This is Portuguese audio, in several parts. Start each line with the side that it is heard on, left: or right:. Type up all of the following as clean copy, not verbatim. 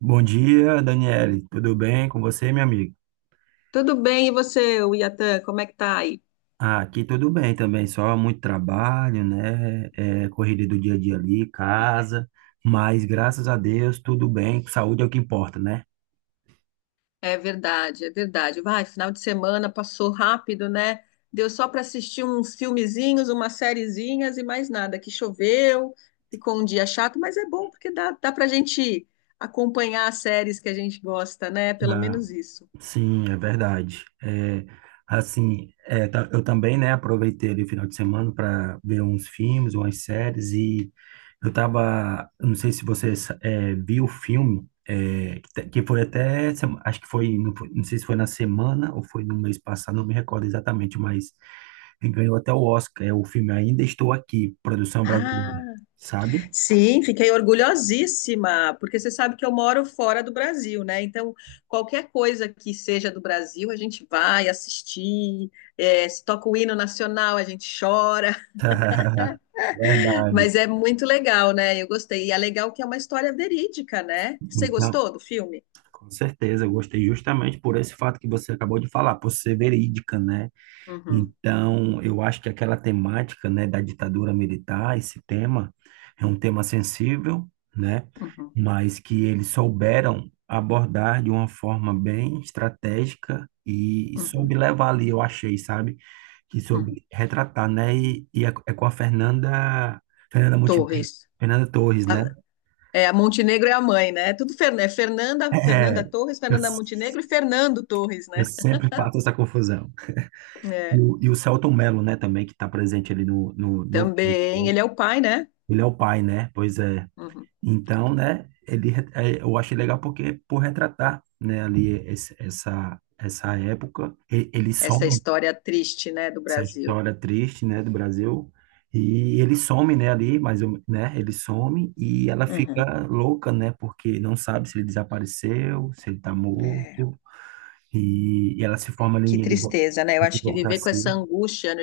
right: Bom dia, Daniele. Tudo bem com você, minha amiga?
left: Tudo bem, e você, o Iatan, como é que tá aí?
right: Ah, aqui tudo bem também, só muito trabalho, né? Correria do dia a dia ali,
left: É.
right: casa, mas graças a Deus tudo bem, saúde é o que importa, né?
left: É verdade, é verdade. Vai, final de semana passou rápido, né? Deu só para assistir uns filmezinhos, umas sériezinhas e mais nada. Que choveu, ficou um dia chato, mas é bom porque dá para a gente acompanhar as séries que a gente gosta, né? Pelo
right: Ah,
left: menos isso.
right: sim, é verdade. Assim, eu também, né, aproveitei ali o final de semana para ver uns filmes, umas séries. E eu não sei se você viu o filme, que foi até, acho que foi, não, não sei se foi na semana ou foi no mês passado, não me recordo exatamente, mas ele ganhou até o Oscar. É o filme Ainda Estou Aqui, produção
left: Ah.
right: brasileira, sabe?
left: Sim, fiquei orgulhosíssima, porque você sabe que eu moro fora do Brasil, né? Então, qualquer coisa que seja do Brasil, a gente vai assistir, se toca o hino nacional, a gente chora, mas
right: Verdade.
left: é muito legal, né? Eu gostei. E é legal que é uma história verídica, né? Você
right: Então,
left: gostou do filme?
right: com certeza, eu gostei justamente por esse fato que você acabou de falar, por ser verídica, né?
left: Uhum,
right: Então, eu acho que aquela temática, né, da ditadura militar, esse tema, é um tema sensível, né?
left: uhum,
right: Mas que eles souberam abordar de uma forma bem estratégica e
left: uhum,
right: soube levar ali, eu achei, sabe? Que
left: uhum.
right: soube retratar, né? E é com a Fernanda, Fernanda Montenegro,
left: Torres.
right: Fernanda Torres, né?
left: A- É, a Montenegro é a mãe, né? É tudo Fer- é Fernanda,
right: É,
left: Fernanda Torres,
right: eu,
left: Fernanda Montenegro e Fernando Torres,
right: eu
left: né?
right: sempre faço essa confusão. E
left: É,
right: o, e o Selton Mello, né, também, que está presente ali no filme,
left: também,
right: né?
left: ele é o pai, né?
right: Ele é o pai, né? Pois é.
left: Uhum.
right: Então, né, eu achei legal porque, por retratar, né, ali essa época, ele
left: Essa
right: some
left: história triste, né, do
right: essa
left: Brasil.
right: história triste, né, do Brasil, e ele some, né, ali, mas, né, ele some e ela
left: Uhum.
right: fica louca, né, porque não sabe se ele desapareceu, se ele está
left: É,
right: morto, e ela se forma ali
left: que
right: em
left: tristeza, né? Eu acho que viver com essa
right: advocacia.
left: angústia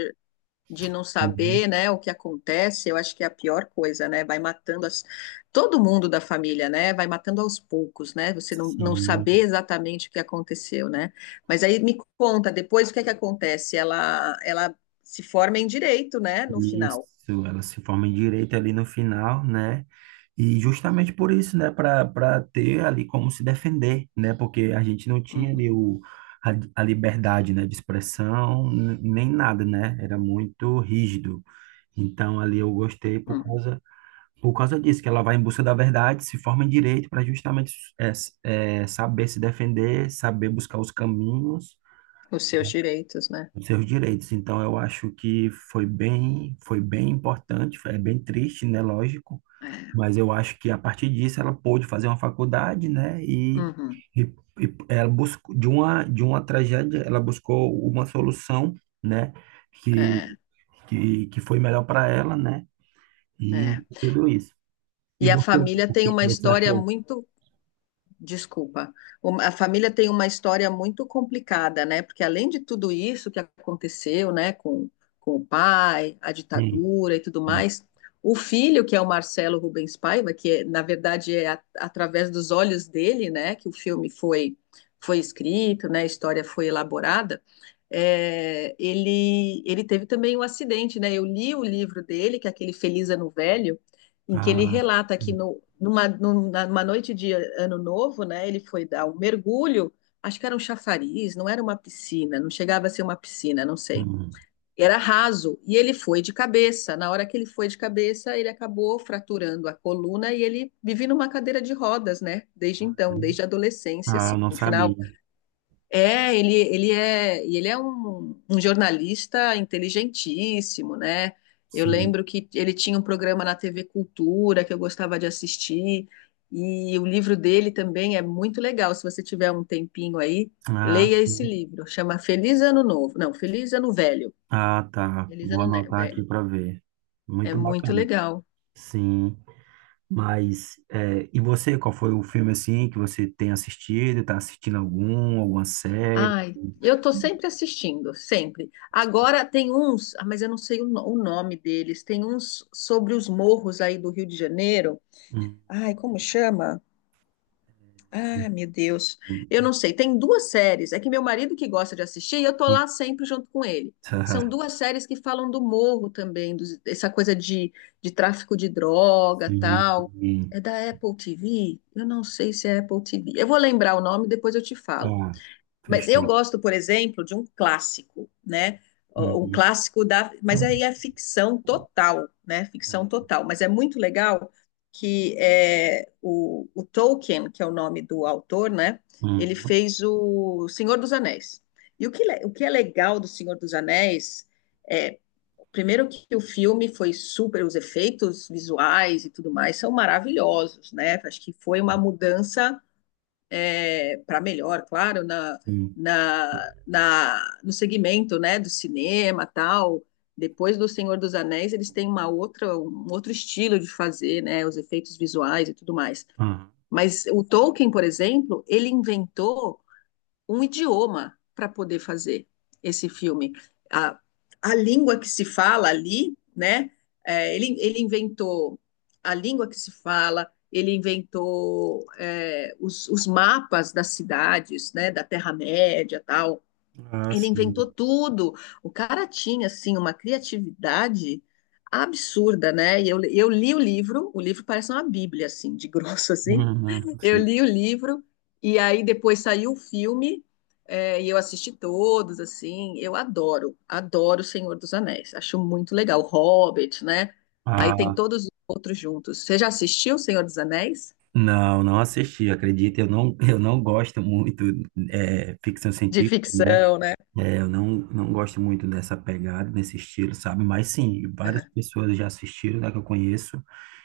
left: de não
right: Uhum.
left: saber, né, o que acontece, eu acho que é a pior coisa, né? Vai matando as... todo mundo da família, né? Vai matando aos poucos, né? Você não saber
right: Sim,
left: exatamente o que aconteceu, né? Mas aí me conta depois o que é que acontece. Ela se forma em direito, né? No
right: isso,
left: final.
right: ela se forma em direito ali no final, né? E justamente por isso, né, para ter ali como se defender, né? Porque a gente não tinha
left: Uhum,
right: ali a, a liberdade, né, de expressão, nem nada, né? Era muito rígido. Então ali eu gostei por
left: uhum.
right: causa por causa disso, que ela vai em busca da verdade, se forma em direito para justamente saber se defender, saber buscar os caminhos,
left: Os seus direitos, né?
right: os seus direitos. Então, eu acho que foi bem importante, é bem triste, né? Lógico,
left: É,
right: mas eu acho que a partir disso ela pôde fazer uma faculdade, né?
left: uhum,
right: E, e ela buscou de uma tragédia, ela buscou uma solução, né? Que
left: é,
right: que foi melhor para ela, né? E
left: é.
right: tudo isso. E
left: E a
right: você,
left: família
right: o
left: tem
right: que que
left: uma
right: você
left: história
right: achou?
left: muito, desculpa, um- a família tem uma história muito complicada, né? Porque além de tudo isso que aconteceu, né, com o pai, a
right: Sim.
left: ditadura e tudo
right: Hum.
left: mais, o filho, que é o Marcelo Rubens Paiva, que é, na verdade é a- através dos olhos dele, né, que o filme foi, foi escrito, né, a história foi elaborada, ele teve também um acidente, né? Eu li o livro dele, que é aquele Feliz Ano Velho, em que ele
right: Ah,
left: relata que
right: hum,
left: no, numa, numa noite de ano novo, né, ele foi dar um mergulho, acho que era um chafariz, não era uma piscina, não chegava a ser uma piscina, não sei. Era raso e ele foi de cabeça. Na hora que ele foi de cabeça, ele acabou fraturando a coluna e ele vive numa cadeira de rodas, né? Desde então,
right: hum.
left: desde a adolescência,
right: Ah,
left: assim,
right: eu não
left: no
right: sabia.
left: final ele é um jornalista inteligentíssimo, né? Eu
right: Sim.
left: lembro que ele tinha um programa na TV Cultura que eu gostava de assistir, e o livro dele também é muito legal. Se você tiver um tempinho aí,
right: Ah,
left: leia esse
right: sim.
left: livro. Chama Feliz Ano Novo. Não, Feliz Ano Velho.
right: Ah, tá.
left: Feliz
right: Vou
left: Ano Ne-
right: anotar aqui
left: Velho.
right: para ver.
left: É
right: Muito
left: muito
right: bacana.
left: legal.
right: Sim. Mas, e você, qual foi o filme assim que você tem assistido? Tá assistindo alguma série?
left: Ai, eu tô sempre assistindo, sempre. Agora tem uns, ah, mas eu não sei o, no- o nome deles. Tem uns sobre os morros aí do Rio de Janeiro.
right: Hum,
left: Ai, como chama? Ai, meu Deus. Eu não sei. Tem duas séries. É que meu marido que gosta de assistir, e eu tô
right: eita.
left: lá sempre junto com ele. São duas séries que falam do morro também, dos- essa coisa de tráfico de droga, tal.
right: Sim.
left: É da Apple TV? Eu não sei se é Apple TV. Eu vou lembrar o nome, depois eu te falo.
right: Tá.
left: Mas eu
right: Fechou.
left: gosto, por exemplo, de um clássico, né? Um
right: Uhum.
left: clássico da. Mas aí é ficção total, né? Ficção
right: É.
left: total. Mas é muito legal que é, o Tolkien, que é o nome do autor, né? Ele
right: Uhum.
left: fez o Senhor dos Anéis. E o que, le- o que é legal do Senhor dos Anéis é, primeiro que o filme foi super, os efeitos visuais e tudo mais são maravilhosos, né? Acho que foi uma mudança é, para melhor, claro,
right: Sim.
left: no segmento, né, do cinema, tal. Depois do Senhor dos Anéis, eles têm uma outra, um outro estilo de fazer, né, os efeitos visuais e tudo mais.
right: Uhum. Ah,
left: Mas o Tolkien, por exemplo, ele inventou um idioma para poder fazer esse filme. A, a língua que se fala ali, né? É, ele inventou a língua que se fala, ele inventou é, mapas das cidades, né, da Terra-média e tal.
right: Ah,
left: Ele inventou
right: sim.
left: tudo. O cara tinha, assim, uma criatividade absurda, né? E eu li o livro parece uma bíblia, assim, de grosso, assim,
right: Uhum.
left: eu li
right: Sim.
left: o livro e aí depois saiu o filme é, e eu assisti todos, assim. Eu adoro, adoro O Senhor dos Anéis. Acho muito legal. Hobbit, né? Aí tem
right: Ah,
left: todos os outros juntos. Você já assistiu O Senhor dos Anéis?
right: não, não assisti, acredita, eu não gosto muito. Ficção
left: De
right: científica, né?
left: ficção, né?
right: É, eu não gosto muito dessa pegada, desse estilo, sabe? Mas sim, várias pessoas já assistiram, né, que eu conheço,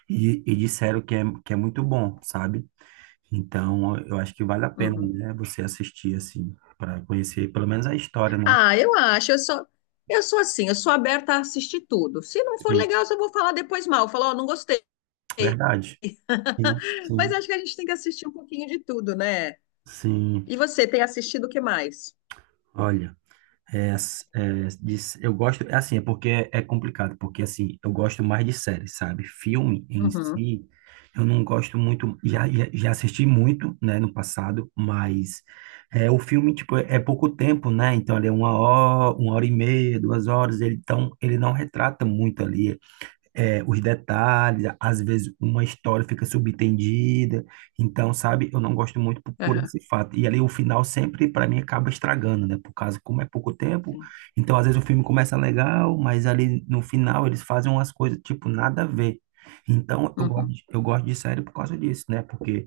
right: e disseram que é muito bom, sabe? Então, eu acho que vale a
left: Aham.
right: pena,
left: Uhum.
right: né, você assistir, assim, para conhecer pelo menos a história, né?
left: Ah, eu acho, eu sou assim, eu sou aberta a assistir tudo. Se não for
right: Sim,
left: legal, eu só vou falar depois mal, falar, ó, não gostei.
right: verdade. Sim,
left: Mas
right: sim,
left: acho que a gente tem que assistir um pouquinho de tudo, né?
right: sim.
left: E você tem assistido o que mais?
right: Olha. Eu gosto, é assim, é porque é complicado, porque assim, eu gosto mais de séries, sabe? Filme em
left: Uhum,
right: si, eu não gosto muito, já assisti muito, né, no passado, mas o filme, tipo, é pouco tempo, né? Então, ele é 1 hora, 1h30, 2 horas. Ele, então, ele não retrata muito ali os detalhes, às vezes uma história fica subentendida, então, sabe, eu não gosto muito por
left: aham,
right: esse fato. E ali o final sempre, para mim, acaba estragando, né? Por causa, como é pouco tempo, então às vezes o filme começa legal, mas ali no final eles fazem umas coisas, tipo, nada a ver. Então, eu gosto,
left: uhum,
right: de- eu gosto de série por causa disso, né? Porque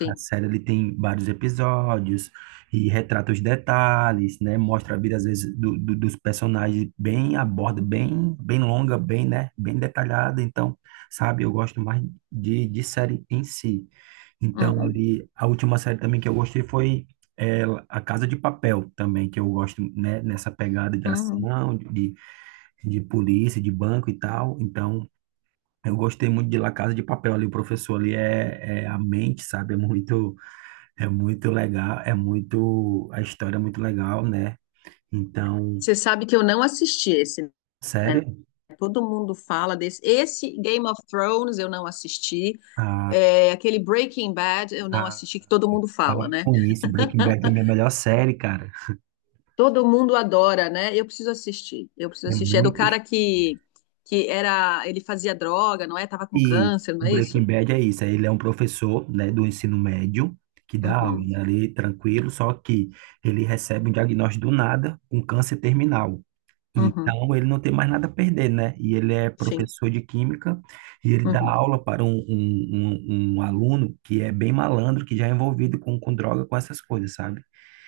right: a série ele tem vários episódios e retrata os detalhes, né? Mostra a vida, às vezes, dos personagens bem aborda bem, longa, bem, né? Bem detalhada. Então, sabe, eu gosto mais de série em si. Então,
left: Uhum,
right: ali, a última série também que eu gostei foi é, A Casa de Papel, também, que eu gosto, né? Nessa pegada de
left: uhum.
right: ação, de polícia, de banco e tal. Então, eu gostei muito de La Casa de Papel ali. O professor ali é a mente, sabe? É muito legal, é muito, a história é muito legal, né? Então,
left: Você sabe que eu não assisti esse, né?
right: sério,
left: Todo mundo fala desse. Esse Game of Thrones eu não assisti.
right: ah,
left: É, aquele Breaking Bad eu não
right: ah,
left: assisti, que todo mundo fala,
right: para
left: né?
right: com isso, Breaking Bad é a minha melhor série, cara.
left: Todo mundo adora, né? Eu preciso assistir. Eu preciso
right: É
left: assistir. É do
right: muito,
left: cara que era. Ele fazia droga, não é? Tava com
right: e
left: câncer,
right: o
left: não é
right: Breaking
left: isso?
right: Bad é isso, ele é um professor, né, do ensino médio, que dá aula,
left: Uhum,
right: né, ali, tranquilo, só que ele recebe um diagnóstico do nada, um câncer terminal.
left: uhum,
right: Então, ele não tem mais nada a perder, né? E ele é
left: sim.
right: professor de química e ele dá
left: Uhum,
right: aula para um aluno que é bem malandro, que já é envolvido com droga, com essas coisas, sabe?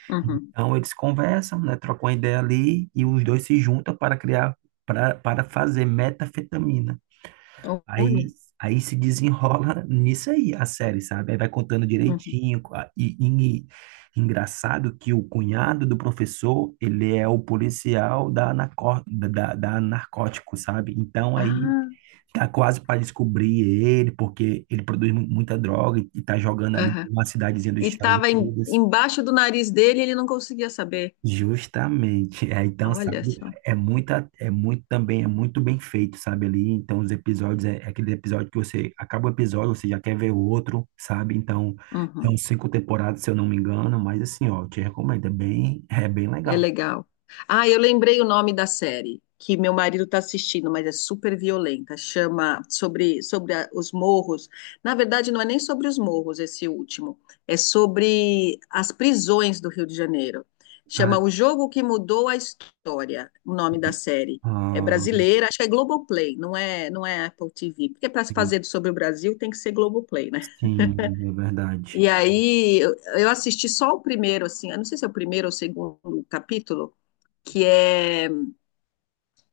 left: uhum.
right: Então, eles conversam, né? Trocam uma ideia ali e os dois se juntam para fazer metafetamina. Aí,
left: Olha.
right: aí se desenrola nisso aí, a série, sabe? Aí vai contando
left: Uhum.
right: direitinho. E engraçado que o cunhado do professor, ele é o policial da, narco, da, da da narcótico, sabe? Então aí
left: Ah,
right: tá quase para descobrir ele, porque ele produz muita droga e tá jogando ali
left: aham.
right: numa cidadezinha dos
left: E
right: Estados
left: estava
right: Unidos.
left: embaixo do nariz dele e ele não conseguia saber.
right: Justamente. É, então,
left: Olha
right: sabe,
left: só.
right: é muito também, é muito bem feito, sabe, ali. Então, os episódios, é aquele episódio que você acaba o episódio, você já quer ver o outro, sabe? Então, são
left: Uhum.
right: cinco temporadas, se eu não me engano, mas assim, ó, eu te recomendo, é bem
left: É
right: legal.
left: legal. Ah, eu lembrei o nome da série que meu marido está assistindo, mas é super violenta. Chama sobre, sobre a- os morros. Na verdade, não é nem sobre os morros esse último. É sobre as prisões do Rio de Janeiro.
right: Ah,
left: Chama O Jogo que Mudou a História, o nome da série. É
right: ah,
left: brasileira, acho que é Globoplay, não é, não é Apple TV. Porque para se fazer sobre o Brasil tem que ser Globoplay, né?
right: sim, é verdade.
left: E aí eu assisti só o primeiro, assim, eu não sei se é o primeiro ou o segundo capítulo, que é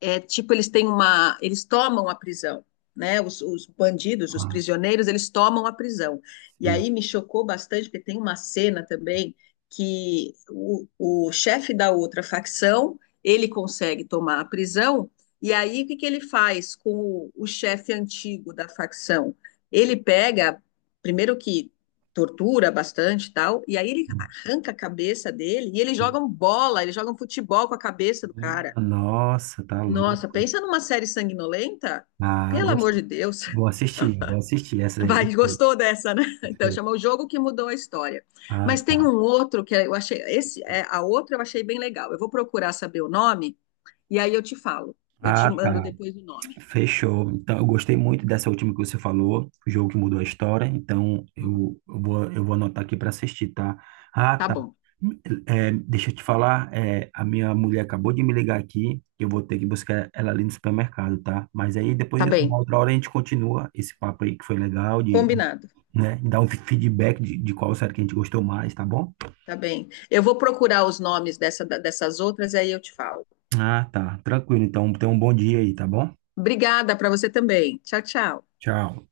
left: é, tipo, eles têm uma. Eles tomam a prisão. Né, bandidos, os
right: Ah,
left: prisioneiros, eles tomam a prisão. E
right: sim.
left: aí me chocou bastante, porque tem uma cena também que o chefe da outra facção ele consegue tomar a prisão, e aí o que, que ele faz com o chefe antigo da facção? Ele pega, primeiro que tortura bastante e tal, e aí ele arranca a cabeça dele e eles jogam bola, eles jogam futebol com a cabeça do
right: Minha
left: cara.
right: Nossa, tá
left: Nossa,
right: louco.
left: pensa numa série sanguinolenta?
right: Ah,
left: Pelo amor de
right: gostei.
left: Deus.
right: Vou assistir essa aí.
left: Vai,
right: Gostei,
left: gostou dessa, né? Então,
right: gostei.
left: chama O Jogo que Mudou a História.
right: Ah,
left: Mas tem
right: tá.
left: um outro que eu achei, esse, é, a outra eu achei bem legal. Eu vou procurar saber o nome e aí eu te falo. Eu te
right: Ah,
left: mando
right: tá.
left: depois o nome.
right: Fechou. Então, eu gostei muito dessa última que você falou, O Jogo que Mudou a História. Então,
left: Uhum.
right: eu vou anotar aqui para assistir, tá? Ah,
left: Tá
right: tá.
left: bom,
right: Deixa eu te falar, a minha mulher acabou de me ligar aqui, eu vou ter que buscar ela ali no supermercado, tá? Mas aí depois,
left: tá
right: uma
left: bem.
right: outra hora, a gente continua esse papo aí que foi legal, de,
left: Combinado,
right: né, dar um feedback de qual série que a gente gostou mais, tá bom?
left: tá bem. Eu vou procurar os nomes dessa, dessas outras e aí eu te falo.
right: Ah, tá. Tranquilo. Então, tenha um bom dia aí, tá bom?
left: Obrigada para você também. Tchau, tchau.
right: Tchau.